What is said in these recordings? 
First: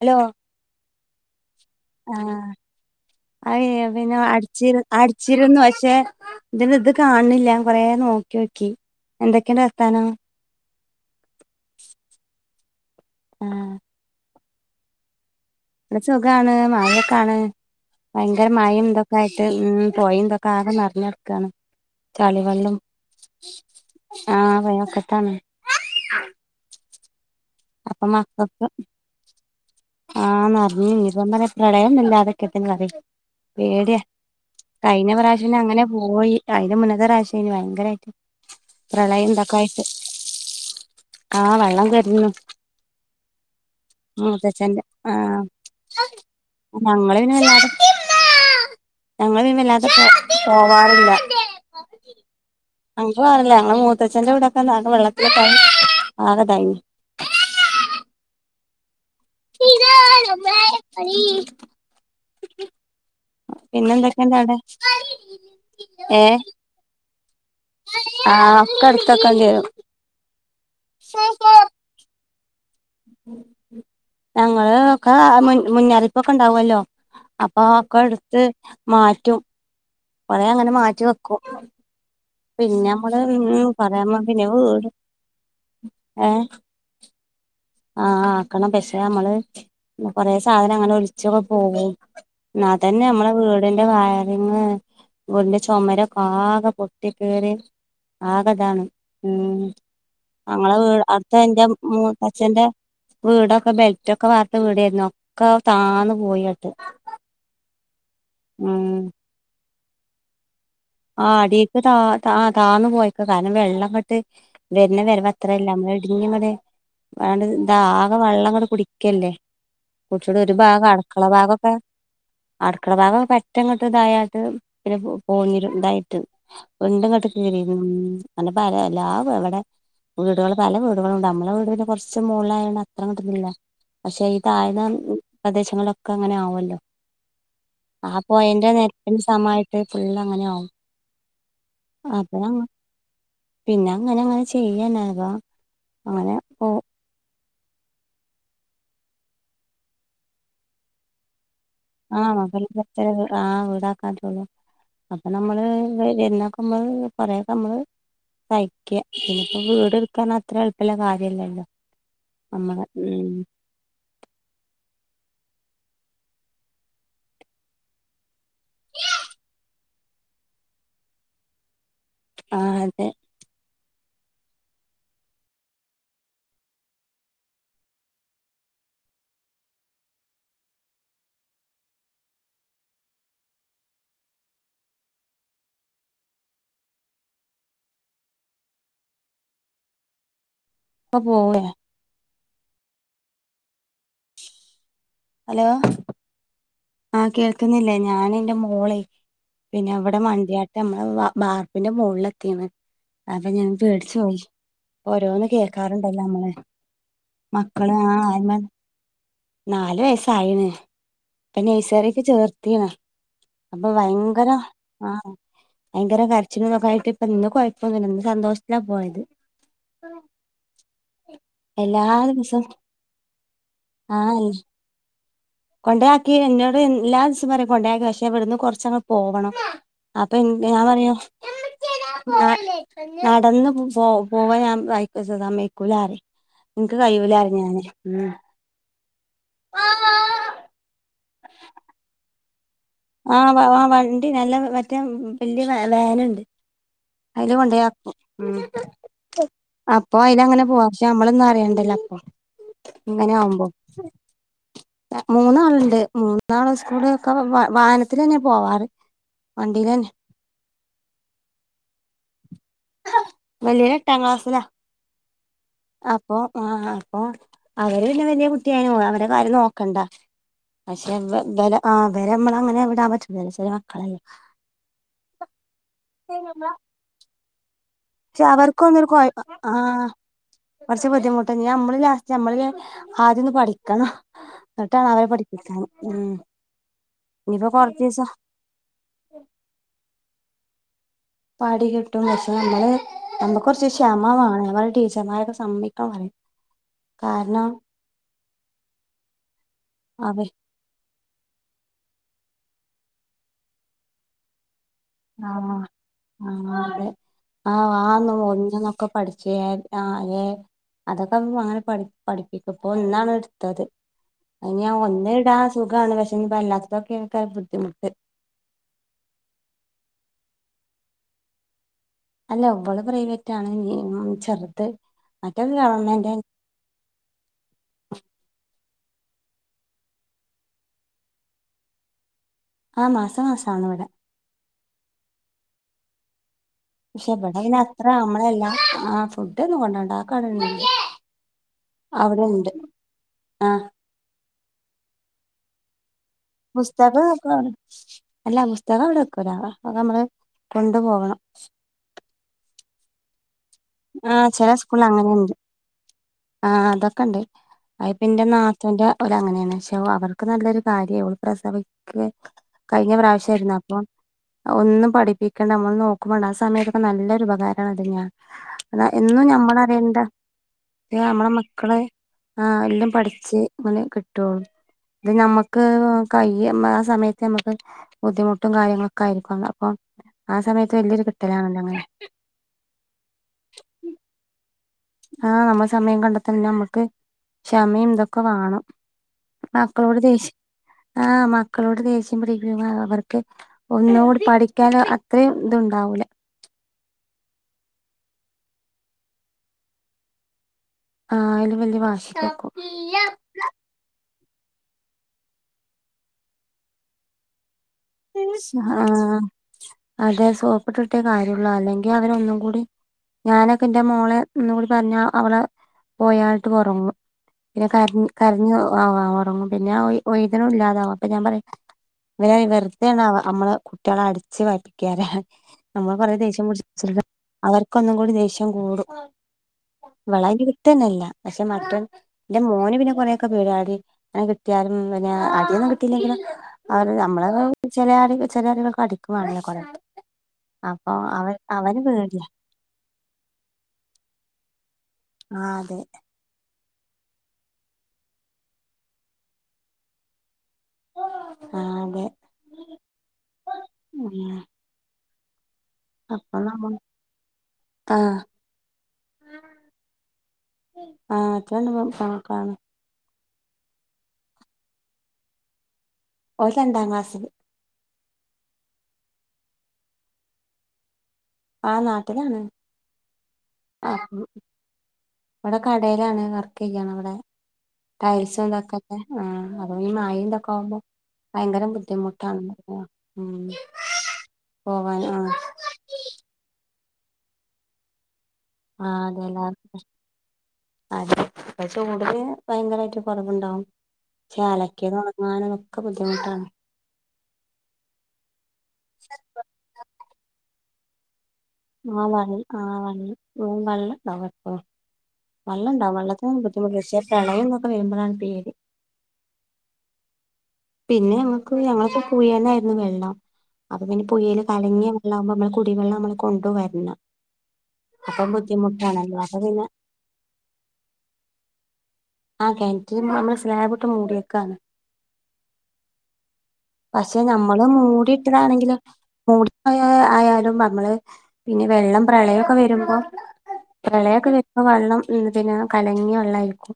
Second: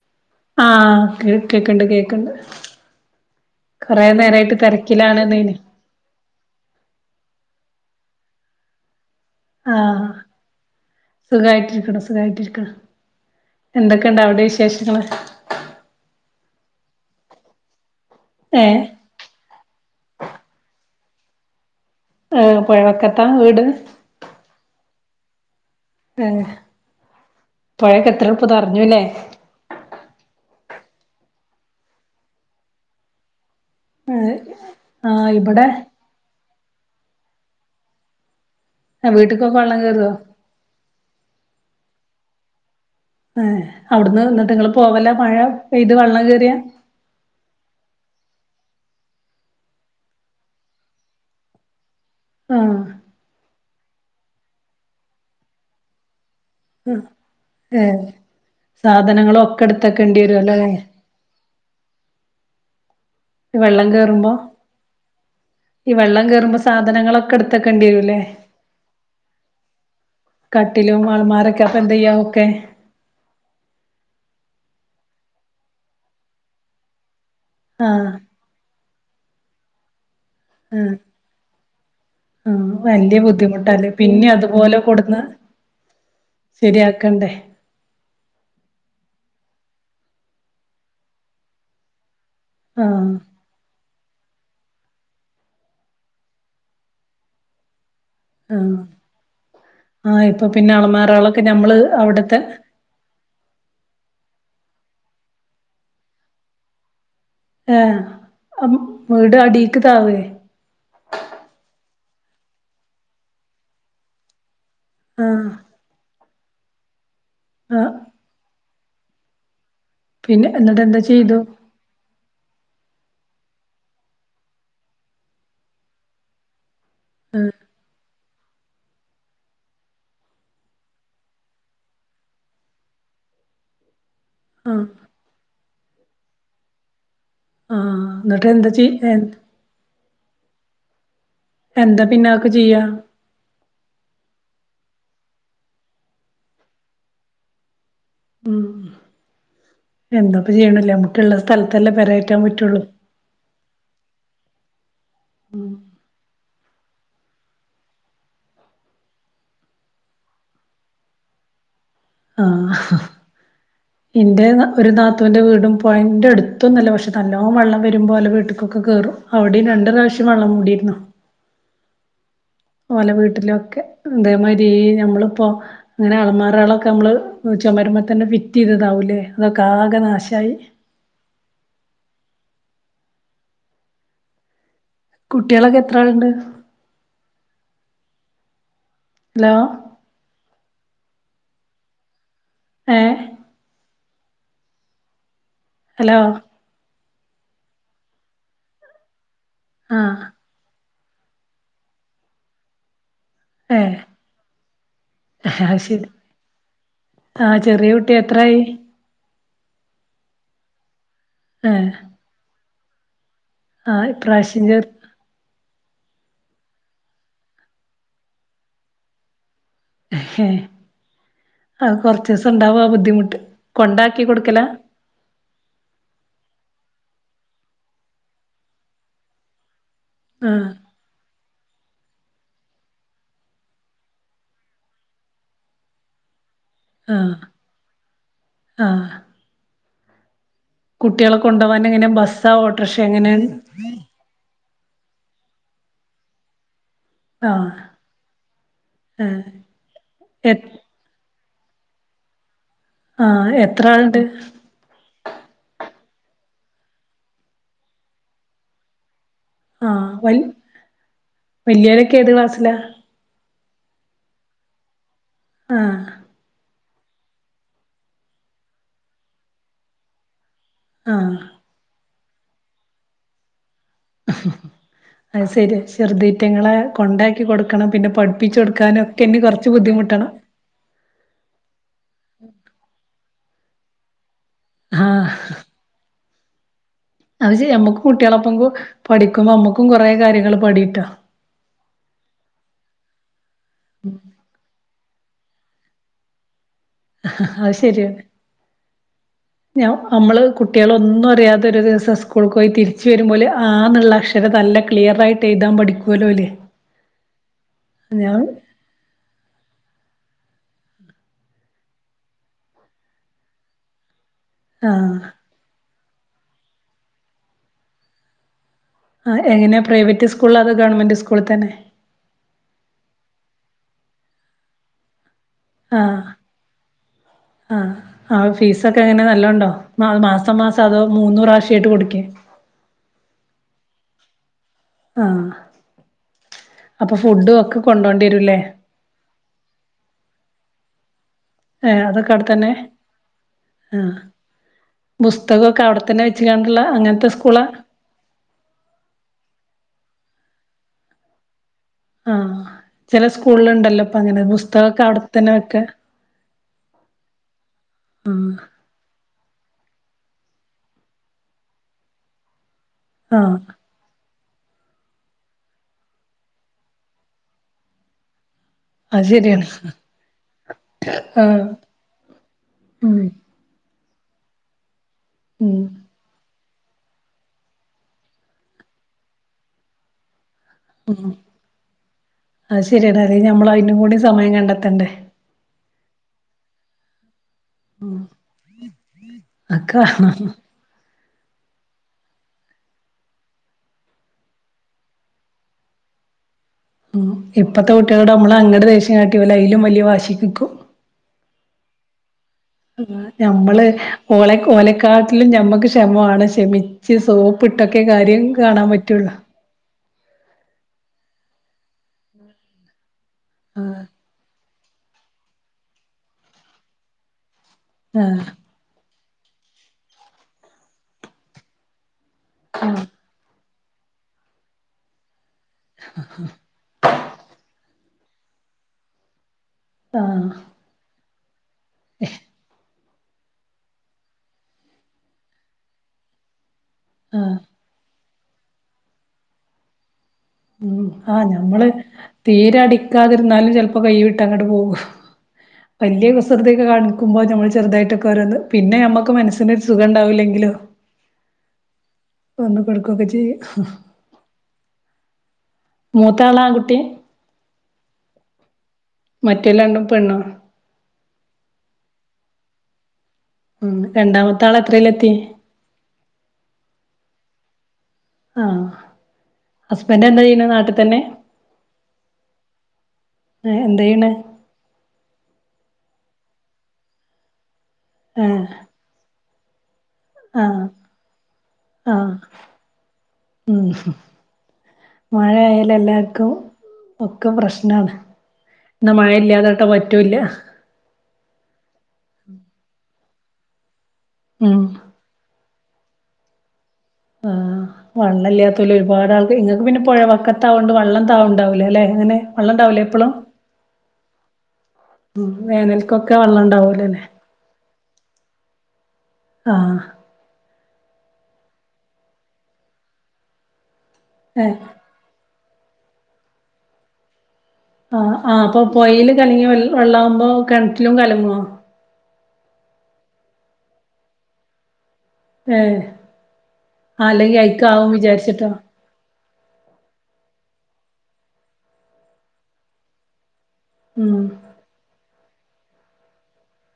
Hello ആ കേ കേക്ക്ണ്ട് കേക്ക്ണ്ട് ആഹ് അയ് കൊറേ പിന്നെ നേരായിട്ട് അട്ച്ചിര് തെരക്കിലാണ്ന്നേനി അട്ച്ചിരുന്നു പഷെ ഇതിന് ഇത് കാണില്ല ഞാൻ കൊറേ നോക്കിയോക്കി ആ സുഖായിട്ടിരിക്കിണു സുഖായിട്ടിരിക്കിണു ആഹ് എന്തൊക്കെണ്ട് അവിടെ വിശേഷങ്ങള് ഇവിടെ സുഖാണ് മയൊക്കാണ് ഭയങ്കര ഏഹ് മയം തൊക് തായിട്ട് ഉം പൊയിം തൊക്കെ ആകെ നർഞ്ഞെട്ക്കാണ് ഏ പുഴവക്കത്താ വീട് ആ പൊയവക്കത്താണ് ഏ അപ്പൊ മക്കക്ക് ആ നർഞ് ഞ്ഞിപ്പൊ ഞാൻ പറ പ്രളയൊന്നും ഇല്ലാതക്കട്ടെ ന്ന് പറിയ് പേടിയ ഏഹ് കഴിഞ്ഞ ആഹ് പ്രാവശ്യംന്നെ ഇബടെ അങ്ങനെ പോയി അയ്ന്റെ മുന്നത്തെ പ്രാവ്ശ്യയ്നു ഭയങ്കരായിറ്റ് പ്രളയം വീട്ട്ക്കൊക്കെ തൊക്കെ വെള്ളം ആയിട്ട് കേറോ ആ വെള്ളം കേറിനു ഏ അവ്ട്ന്ന് ന്നിട്ട് ങ്ങള് പോവല മഴ പെയ്ത് വെള്ളം കേറിയാ ഞങ്ങളയ്ന് വല്ലാതെ ഞങ്ങള് അയ്‌ന് വല്ലാതെ പൊ പോവാറില്ല ആഹ് അഞ്ചു ആറല്ല ഞങ്ങളെ മൂത്തച്ഛന്റവ്ടെക്കെ ആകെ വെള്ളത്തിലൊക്കായി ആകെ തായ്നി ഉം ഏ സാധനങ്ങളൊക്കെ ഇട്ത്തക്കെണ്ടി ഇതാണ് വരുല്ലോ ല്ലേ വേറെ പണി ഈ വെള്ളം കേറുമ്പോ പിന്നെന്തൊക്കെണ്ട് ആടെ ഈ ഏ വെള്ളം കേറുമ്പോ സാധനങ്ങളൊക്കെ ഇട്ത്തക്കെണ്ടി വരൂല്ലേ ആ ഒക്കെട്ത്തക്കണ്ടേരും കട്ടിലും അൾമാരൊക്കെ അപ്പൊ എന്തയ്യ ഒക്കെ ഞങ്ങള് ഒക്കെ മുൻ മുന്നറിപ്പൊക്കെ ണ്ടാവല്ലോ അപ്പൊ ഒക്കെ ആഹ് ട്ത്ത് മാറ്റും കൊറേ അങ്ങനെ മാറ്റി വെക്കും ആ പിന്നെ വല്യ നമ്മള് ഉം ബുദ്ധിമുട്ടാല്ലേ പറയാ പിന്നി പിന്നെ അതുപോലെ വീട് കൊട്ന്ന് ഏ ശരിയാക്കണ്ടേ ആ ആക്കണം പക്ഷെ അമ്മള് കൊറെ സാധനം അങ്ങനെ ഒലിച്ചൊക്കെ പോവും ന്നാതന്നെ ആഹ് നമ്മളെ വീട് ടിന്റെ വയറിങ് വീടിന്റെ ചൊമരൊക്ക ആകെ പൊട്ടി കീറി ആഹ് ആകതാണ് ഉം ആഹ് ഇപ്പൊ പിന്നെ ഞങ്ങളെ വീട് അളമാറകളൊക്കെ അട്ത്ത ന്റെ ഞമ്മള് മൂത്തച് അവിടത്തെ ന്റെ വീടൊക്കെ ബെൽറ്റൊക്കെ വാർത്ത വീടെര്ന്നു ഒക്കെ താന്ന് പോയി ആട്ട് ഏ അപ് വീട് അടീക്ക് താവേ ആ അടീക്ക് താ ആ താന്നു പൊയ്ക്ക കാരണം വെള്ളങ്ങട്ട് വര്ന വരവ് ആഹ് അത്രല്ല മ്മള് കുഞ്ഞിങ്ങട് വേണ്ട് ആഹ് താകെ വെള്ളം ങ്ങ്ട് കുടിക്കല്ലേ കുട്ടിയുടെ പിന്നെ ഒരു എന്നിട്ട് ഭാഗം എന്താ അട്ക്കള ചെയ്തു ഭാഗൊക്കെ അട്ക്കള ഭാഗം പറ്റങ്ങട്ട് ഇതായാട്ട് പിന്നെ പൊ പോന്നിരും ഇതായിട്ട് വിണ്ട് ങ്ങട്ട് കീറിക്ണ് അല്ല പറിയ എല്ലാ വ് വടെ വീടുകൾ പല വീടുകളുണ്ട് നമ്മളെ വീട് പിന്നെ കൊറച്ച് മോലായണ്ട് അത്ര കിട്ടിന്നില്ല. പക്ഷെ ഈ ആഹ് താഴ്ന്ന പ്രദേശങ്ങളൊക്കെ അങ്ങനെ ആവുല്ലോ? ആഹ് ആ എന്നിട്ട് എന്താ പോയന്റെ ചെയ് നെരപ്പില് സമായിട്ട് ഫുള് അങ്ങനെ ആവും. എന്ത പിന്നെ അപ്പൊ അതൊക്കെചെയാ. പിന്നെ അങ്ങനെ അങ്ങനെ ചെയ്യാന അങ്ങനെ പ്പോ. ഉ എന്താപ്പ ചെയ്യണ്ല്ലേ നമക്കുള്ള സ്ഥലത്തല്ലേ പെരേറ്റാൻ പറ്റുള്ളൂ. ആഹ് വീടാക്കാറ്റുള്ളു അപ്പൊ നമ്മള്. [unintelligible] കുറേ ഒക്കെ നമ്മള് സഹിക്ക പിന്നെ ഇപ്പോ വീട് എടുക്കാൻ അത്ര എളുപ്പള്ള കാര്യംല്ലല്ലോ. ആ. എന്റെ ഒരു നാത്തോന്റെ വീടും പോയിന്റെ അടുത്തൊന്നുംല്ല പക്ഷെ നല്ലോ വെള്ളം വരുമ്പോ ഓലെ വീട്ട് ക്കെ കേറും അവടിം രണ്ട് പ്രാവ്ശ്യം വെള്ളം മൂടിയിര്ന്നു. ആ അതെ ഓലെ വീട്ടിലൊക്കെ ഇതേമാരി നമ്മളിപ്പോ. അങ്ങനെ അളമാറകളൊക്കെ നമ്മൾ ചുമര് മ്മതന്നെ ഫിറ്റ് ചെയ്തതാവുല്ലേ അതൊക്കെ ആകെ നാശയി. കുട്ട്യോളൊക്കെ എത്ര ആളുണ്ട്. ഹലോ? ഇപ്പോ പോവേ. ഏ. ഹലോ? ഹലോ? ആഹ കേൾക്കുന്നില്ലേ ഞൻ എറെ മോളെ പിന്നെ ആ അവിടെ മണ്ടിയ നമ്മളെ ബാർപ്പിന്റെ മോള് ഒകൊന്. അപ്പൊ ഞാൻ ഏ പേടിചോ യിഓരോന്ന് അത് ശരി കേൾക്കാറുണ്ടല്ലോ നമ്മള്. ആ ചെറിയ മക്കള് കുട്ടി അയ്മേ എത്രായി നല് വയസായിണ്. ഇപ്പോ ഏ നെയ്സറിക്ക് ചേർതേതാ അപ്പൊ ആ ഭയങ്കര ഇപ്രാവശ്യം ചേർ ആഹ. ഭയങ്കര കരച്ചിലും ഇതൊക്കെ ആയിട്ട് ഇപ്പന്ന് കുഴപ്പൊന്നുല്ല സന്തോഷത്തിലാ പോയത്. ഹേ അത് എല്ലാ കൊറച്ചിസം ദിവസവും ഉണ്ടാവും ആ ബുദ്ധിമുട്ട് കൊണ്ടാക്കി ആ കൊടുക്കല. കൊണ്ടയാക്കി എന്നോട് എല്ലാ ദിവസവും പറയും കൊണ്ടയാക്കി പക്ഷെ ഇവടുന്ന് കൊറച്ചങ്ങങ് പോവണം. അപ്പൊ എ ആഹ് ഞാൻ പറയാ. നടന്ന് പോ പോവാൻ ഞാൻ അയിക്ക സമയക്കൂലാറിം. ഇൻക്ക് കയ്യൂല ആഹ് അറിം ഞാന് ഉം. ആഹ് കുട്ടികളെ കൊണ്ടോ വാണ് എ ങ്ങനെ ബസ്സാ ഓട്ടർഷെ. ആഹ ആ വണ്ടി നല്ല മറ്റേ വല്യ വേനണ്ട്. അതില് ആഹ് കൊണ്ടയാക്കും ആഹ് അപ്പൊ അയില് എ അങ്ങനെ പോവാ നമ്മളൊന്നും അറിയണ്ടലോ അപ്പൊ ഇങ്ങനെ ആഹ് ആവുമ്പോ. എത്ര ആളുണ്ട് മൂന്നാളുണ്ട് മൂന്നാള് സ്കൂള് ഒക്കെ വാഹനത്തിലന്നെ പോവാറ്. ആഹ വണ്ടിയിലന്നെ വ വല്യോ രൊക്കെ ഏത് ക്ലാസ്സില. വല്യോല് എട്ടാം ക്ലാസ്സിലാ. ആ. അപ്പൊ ആ അപ്പൊ അവര് പിന്നെ വലയ കുട്ടിയായ പോ അവരെ കാര്യം നോക്ക. ക്കണ്ടാ പക്ഷെ ആഹ് വ ആ വരെ മ്മള അങ്ങനെ വിടൻ പറ്റൂ. അത് ശരി ചെറുതീറ്റങ്ങളെ കൊണ്ടാക്കി കൊടു ണം പിന്നെ പക്ഷെ പഠിപ്പിച് കൊടുക്കാനും അവർക്കൊന്നൊരു കൊ ഒക്കെ കുറച്ച് ആ ബുദ്ധിമുട്ടണം. കുറച്ച് ബുദ്ധിമുട്ട നമ്മള് ലാസ്റ്റ് നമ്മള് ആദ്യംഒന്ന് പഠിക്കണം. എന്നിട്ടാണ് അവരെ ആഹ് പഠിപ്പിക്കണ് ഉം. അത് ഇനിയിപ്പോ ശരിയാ നമ്മക്ക് കൊറച്ച് ദിവസം കുട്ട്യോളോപ്പം പഠിക്കുമ്പോ അമ്മക്കും കുറേ കാര്യങ്ങള് പഠിട്ടാ. പാഠി കിട്ടും പക്ഷെ ഞമ്മള് ഞമ്മക്ക് കൊറച്ച് ക്ഷമവാണം ഞാൻ പറയും ടീച്ചർമാരൊക്കെ സമ്മതിക്കണം പറയും കാരണം അത് ശരിയാ ഞാ അവ ഞമ്മള് കുട്ട് കുട്ട്യോളൊന്നും അറിയാതൊരു ദിവസം സ്കൂള്ക്ക് പോയി തിരിച്ചു വരുമ്പോല് ആന്ന്ള്ള അക്ഷരം നല്ലെ ആഹ് ആഹ് അതെ ആഹ് വാന്നും ഞാൻ ഒന്നൂന്നൊക്കെ പഠിച്ചു പോയാല് ആഹ് ഏ അതൊക്കെ അങ്ങനെ പഠി പഠിപ്പിക്കും ഇപ്പോ ഇന്നാണ് ഇടുത്തത്. അയ്ന് ‌ഞാൻ ആഹ് ഒന്നില് ഇടാൻ സുഗാണ് പക്ഷെ ഇനി അല്ലാത്തതൊക്കായിക്കാരം ഇൻക്ക് ബുദ്ധിമുട്ട്. ആഹ് എങ്ങനാ പ്രൈവറ്റ് സ്കൂളാ അതോ ഗവൺമെന്റ് സ്കൂള് തന്നെ? അല്ല ഇവള് പ്രൈവറ്റ് ആണ് ഇനി ഉം ചെറുത് മറ്റോരു ആഹ് ഗവൺമെന്റാ ആഹ്. ആഹ് ഫീസൊക്കെ എങ്ങനെ നല്ലോണ്ടോ മാസം മാസം അതോ മൂന്ന് പ്രാവിശ്യായിട്ട് കൊടുക്കേ? ആഹ് മാസ മാസ ആണ് ഇവടെ. ആഹ് അപ്പൊ പക്ഷെ ഇവിടെ ഫുഡും അയിന് ഒക്കെ അത്ര കൊണ്ടോണ്ടി വരൂല്ലേ അമ്മളെല്ലാ ആഹ് ഫുഡ് ഒന്നും കൊണ്ടോണ്ടാ ആക്കെ ആടെണ്ട്. ഏഹ് അതൊക്കെ ആട്ത്തന്നെ ആഹ് ബുസ്തകൊക്കെ അവിടെത്തന്നെ വി ച്ച്ങ്ങാണ്ട്ള്ള അങ്ങൻത്തെ സ്കൂളാ? അല്ലാ പുസ്തകം [unintelligible] ആക്കെ അമ്മള് കൊണ്ടു പോകണം. ആഹ് ചെല സ്കൂളില് ഇണ്ടല്ലോ ഇപ്പൊ അങ്ങനെ ആഹ് ചെല പുസ്തകൊക്കെ സ്കൂളിൽ അങ്ങനെയുണ്ട് അവ്ട്ത്തന്നെ വെക്കാ. ആഹ് അതൊക്കെണ്ട് അത്പ്പം ആഹ് ഇന്റെ നാ ത്തൂന്റെ ഓല് അങ്ങനെയാണ് പക്ഷെ അവർക്ക് നല്ലൊരു കാര്യാ ഓള് പ്രസവിക്കാ കയ്ഞ്ഞ ആഹ് പ്രാവശ്യരുന്നു അപ്പം ഒന്നും പഠിപ്പിക്കേണ്ട നമ്മൾ നോക്കും വേണ്ട ആ സമയത്തൊക്കെ നല്ലൊരു ഉപകാരണ് അത് ഞാ അതാ അത് എന്നും ശരിയാണ് ഞമ്മളറിയണ്ട [unintelligible] ഞമ്മള ആഹ് മക്കളെ ആഹ് എല്ലും ഉം പഠിച്ച് ഇങ്ങനെ കിട്ടോള്ളു. അത് ഉം ഞമ്മക്ക് [unintelligible] ആ സമയത്ത് ഞമ്മക്ക് ബുദ്ധിമുട്ടും കാര്യങ്ങളൊക്കെ ആയിരിക്കല്ലോ അപ്പൊ ആ സമയത്ത് ത്ത് വെല്ല്യൊരു കിട്ടലാണല്ലോ അങ്ങനെ അത് ശരിയാടാ അല്ലെ ഞമ്മള് അയ്നും കൂടി സമയം കണ്ടെത്തേണ്ടേ? ആഹ് നമ്മള് സമയം കണ്ടെത്തെണം ഞമ്മക്ക് ക്ഷമയും ഇതൊക്കെ വാണം അക്കെ മക്കളോട് വേണം ദേഷ്യ ആഹ് മക്കളോട് ദേഷ്യം പിടിക്കുമ്പോ അവർക്ക് ഒന്നോട് പഠിക്കാന് അത്രേം ഇത്ണ്ടാവൂലാ ഉം ഇപ്പത്തെ കുട്യോളോട് അമ്മള് അങ്ങട് ദേഷ്യം കാട്ട്യാ ഓല് അയ്ലും വെല്ല്യ വാശിക്ക് നിക്കും. ആഹ് അയ്ലും വെല്ല്യ വാശിക്ക് നിക്കും. ഞമ്മള് ഓളെ ഓലെക്കാട്ടിലും ഞമ്മക്ക് ക്ഷമവാണം ക്ഷമിച്ച് സോ പ്പ്ട്ടൊക്കെ കാര്യം കാണാൻ പറ്റുള്ളൂ. ആഹ് അതെ സോപ്പിട്ട്ട്ടെ കാര്യള്ളൂ അല്ലെങ്കി അവര് ഒന്നും കൂടി ഞാനൊക്കെ ഇന്റെ ആഹ് മോളെ ഒന്ന് കൂടി പറഞ്ഞാ അവളാ പോയാട്ട് ഒറങ്ങു. പിന്നെ കരഞ്ഞു ആഹ് കരഞ്ഞ് ആഹ് ഒറങ്ങും പിന്നെ ആ ഒയ്ത്ണോ ഇല്ലാതാവു അപ്പൊ ഞാ പറയു ഇവരെ ആഹ് വെറുതെ ആണ് അമ്മള് കുട്ട്യേളെ അടിച്ച് വയ്‌പ്പിക്കാര അമ്മള് കൊറേ ദേഷ്യം പിടിച്ച് [unintelligible] അവർക്കൊന്നും കൂടി ദേഷ്യം കൂടും ആഹ് ഇവളയ്ന് കിട്ടന്നെല്ലാ പഷെ മറ്റോൻ ഇന്റെ മോന് പിന്നെ കൊറെ ഒക്കെ പേട്യാടി അങ്ങനെ കിട്ട്യാലും പിന്നെ അടി ഒന്നും കിട്ടീല്ലെങ്കിലു ഓര് നമ്മളെ ആഹ് ചെല ആള്കൾ ചേലോരോക്കെ അടിക്കുവാണല്ലോ കൊറെ മ് അപ്പൊ ആഹ അവൻ ഞമ്മള് അവന് പേടിയാ തീരടി കാത് കൃതിക്കെ ആഹ് അതെ കാണുമ്പോ ഞമ്മള് ചെറുതായിട്ടൊക്കെ ഓരോന്ന് പിന്നെ ഞമ്മക്ക് മനസിന് ഒരു സുഖ ണ്ടാവുല്ലെങ്കിലു ആഹ തെ. ഒന്ന് കൊടുക്കുക്കെ ചെയ്യു ഹ് ഹ്. അപ്പ ന്നമ്മ ആഹ മറ്റൊല്ലണ്ടും പെണ്ണോ? [unintelligible] കാണ്. ഉം രണ്ടാമത്തെ ആള് എത്രേല് എത്തി? ഓ ൻരണ്ടാ ക്ലാസില്. ആഹ ഹസ്ബൻറ് എന്താ യ്യ്ണെ നാട്ട് തന്നെ? ആ നാട്ടിലാണ്. ഏഹ് എന്താ ആ ചെയ്യണെ? ഇവടെ കടെലാണ് വർക്ക് യ്യാണ് വടെ. ടൈൽസ് ഏഹ് ഇതൊക്കെല്ലെ, ആ അപ്പൊ ഈ മഴ ഒക്കെ ആഹ് ഉണ്ടാവുമ്പോ. ഭയങ്കര ആഹ് ബുദ്ധിമുട്ടാണ് ഉം പോവാന്. ആ എല്ലാവർക്കും ഒക്കെ പ്രശ്നാണ്. ആ എന്നാ മഴ ഇല്ലാ അതെല്ലാ തൊട്ട് പറ്റൂല്ല അതെ. ഇപ്പം ചൂട് ഭയങ്കരായിട്ട് കുറവുണ്ടാവും. ഉം അലക്കിയത് ഉണങ്ങാനും, അതൊക്കെ ബുദ്ധിമുട്ടാണ്. ആഹ് വെള്ളമില്ലാത്തോല് ഒരുപാട് ആളുകൾ, ഇങ്ങൾക്ക് പിന്നെ പുഴ വക്കത്തായോണ്ട്, വെള്ളം താഴ് ണ്ടാവുല്. ആ വെള്ളം ആ വെള്ളം വെള്ളംഉണ്ടാവും എപ്പോഴും. ഉം വെള്ളം ഉണ്ടാവും, വേനൽക്കൊക്കെ വെള്ളം വെള്ളത്തിനൊന്നും ബുദ്ധിമുട്ടില്ല. പക്ഷേ ഉണ്ടാവൂലല്ലേ പ്രളയം ഒക്കെ വരുമ്പോഴാണ് പേടി. ആഹ്. പിന്നെ ഞങ്ങക്ക്. ഞങ്ങക്കി പുഴന്നായിരുന്നു വെള്ളം. അത് പിന്നെ പുഴ ഏഹ് ല്കലങ്ങിയ അതാവുമ്പനമ്മള് കുടിവെള്ളം നമ്മൾ കൊണ്ടുവരണം ആ അപ്പം ആ് അപ്പൊ പുഴയിൽ ബുദ്ധിമുട്ടാണല്ലോ അപ്പൊ കലങ്ങിയ പിന്നെ വെള്ളാകുമ്പോൾ കിണറ്റിലും കലങ്ങോ ആ കിണറ്റിന് നമ്മള് സ്ലാബ് ഇട്ട് മൂടിയിരിക്കയാണ്. ആഹ് പക്ഷെ അല്ലെങ്കി നമ്മള് അയിക്കാവും വിചാരിച്ചിട്ടോ മൂടിയിട്ടതാണെങ്കിലോ മൂടി വെച്ചതായാലും നമ്മള് പിന്നെ വെള്ളം പ്രളയമൊക്കെ വരുമ്പോ ഉം പ്രളയൊക്കെ വരുമ്പോ വെള്ളം എന്താ പിന്നെ കലങ്ങിയ വെള്ളായിരിക്കും.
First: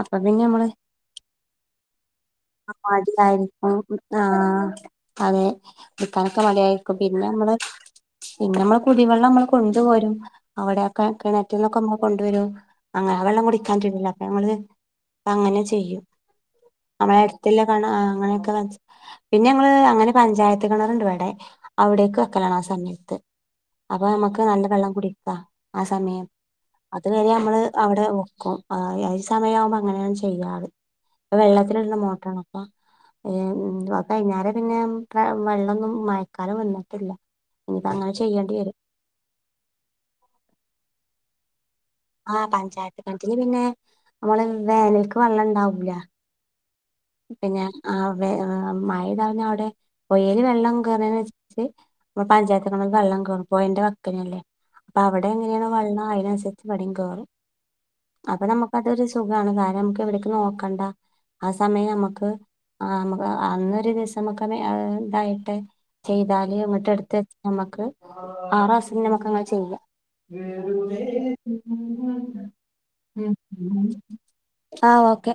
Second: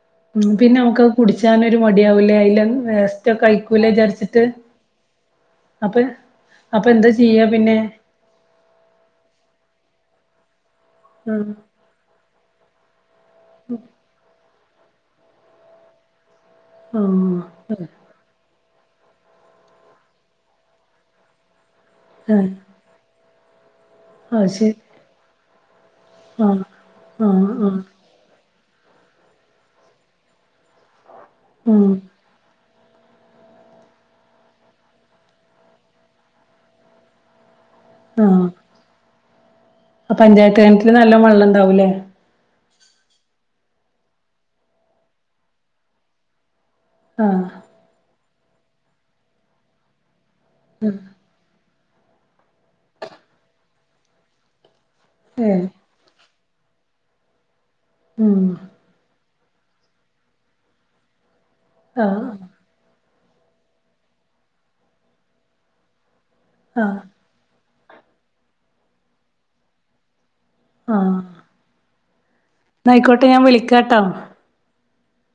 അപ്പൊ ഉം. നമ്മള് പിന്നെ നമുക്ക്ത് കുടിച്ചാനൊരു മടിയാവില്ലേ. അതിലെ മടിയായിരിക്കും. ആഹ്. അതെ അപ്പൊ എടുക്കാനൊക്കെ അപ്പൊ മടിയായിരിക്കും. എന്താ പിന്നെ ചെയ്യാ നമ്മള് പിന്നെ പിന്നെ നമ്മള് കുടിവെള്ളം നമ്മൾ കൊണ്ടുവരും. അവിടെക്കെ ആഹ് കിണറ്റിൽ നിന്നൊക്കെ നമ്മൾ കൊണ്ടു വരും അങ്ങനെ. ആ വെള്ളം കുടിക്കാൻ പറ്റില്ല. അപ്പൊ ഞങ്ങള് അങ്ങനെ ചെയ്യും. ഓ.... ഇല്ല. കനാ.. ആ അങ്ങനെയൊക്കെ. പിന്നെ ഞങ്ങള് അങ്ങനെ പഞ്ചായത്ത് കിണറുണ്ട് ഇവിടെ. അവിടേക്ക് ആഹ് വെക്കലാണ് ആ സമയത്ത്. അപ്പൊ നമുക്ക് അത് നല്ല ശരി വെള്ളം കുടിക്കാം ആ സമയം ആഹ് അതു കഴിഞ്ഞാ ആഹ് നമ്മള് ആഹ് അവിടെ വെക്കും. ആ സമയ ആവുമ്പോ അങ്ങനെയാണ് ചെയ്യാറ്. അത് ഉം വെള്ളത്തിലിടുന്ന മോട്ടോറാണ്, അപ്പൊ. കഴിഞ്ഞേര പിന്നെ വെള്ളമൊന്നും മഴക്കാലം വന്നിട്ടില്ല. ഇനിപ്പം അങ്ങനെ ചെയ്യേണ്ടി വരും ഇപ്പം പഞ്ചായത്ത് കിണറ്റില് നല്ല വെള്ളം ഉണ്ടാവൂലേ. ആ പഞ്ചായത്ത് കിണറ്റിൽ പിന്നെ നമ്മള് വേനൽക്ക് വെള്ളം ഇണ്ടാവൂല്ല. ആഹ് പിന്നെ ആ മഴന്ന് പറഞ്ഞ അവിടെ പുഴയിൽ വെള്ളം കേറിന്ന് പഞ്ചായത്ത് കിണറിലുംവെള്ളം കേറും. പുഴയിൻ്റെ വക്കിനല്ലേ. അപ്പ അവിടെ ഏഹ് എങ്ങനെയാണോ വെള്ളം അതിനനുസരിച്ച് ഇവടിം കേറും അപ്പൊ ഉം നമുക്ക് അതൊരു സുഖാണ്. കാരണം നമുക്ക് എവിടെക്കും നോക്കണ്ട. ആ സമയം ആഹ് നമക്ക് ആഹ് നമുക്ക് അന്നൊരു ദിവസം നമുക്ക് ഇതായിട്ട് ചെയ്താല് ഇങ്ങട്ട് ആഹ് എട്ത്ത് നമ്മക്ക് ആറാസ ഞമക്കങ്ങനെ ചെയ്യ വെറുതേ ആഹ് ന്നാ ആയിക്കോട്ടെ ഉം ഞാൻ വിളിക്കാട്ടോ ആഹ് ഓക്കെ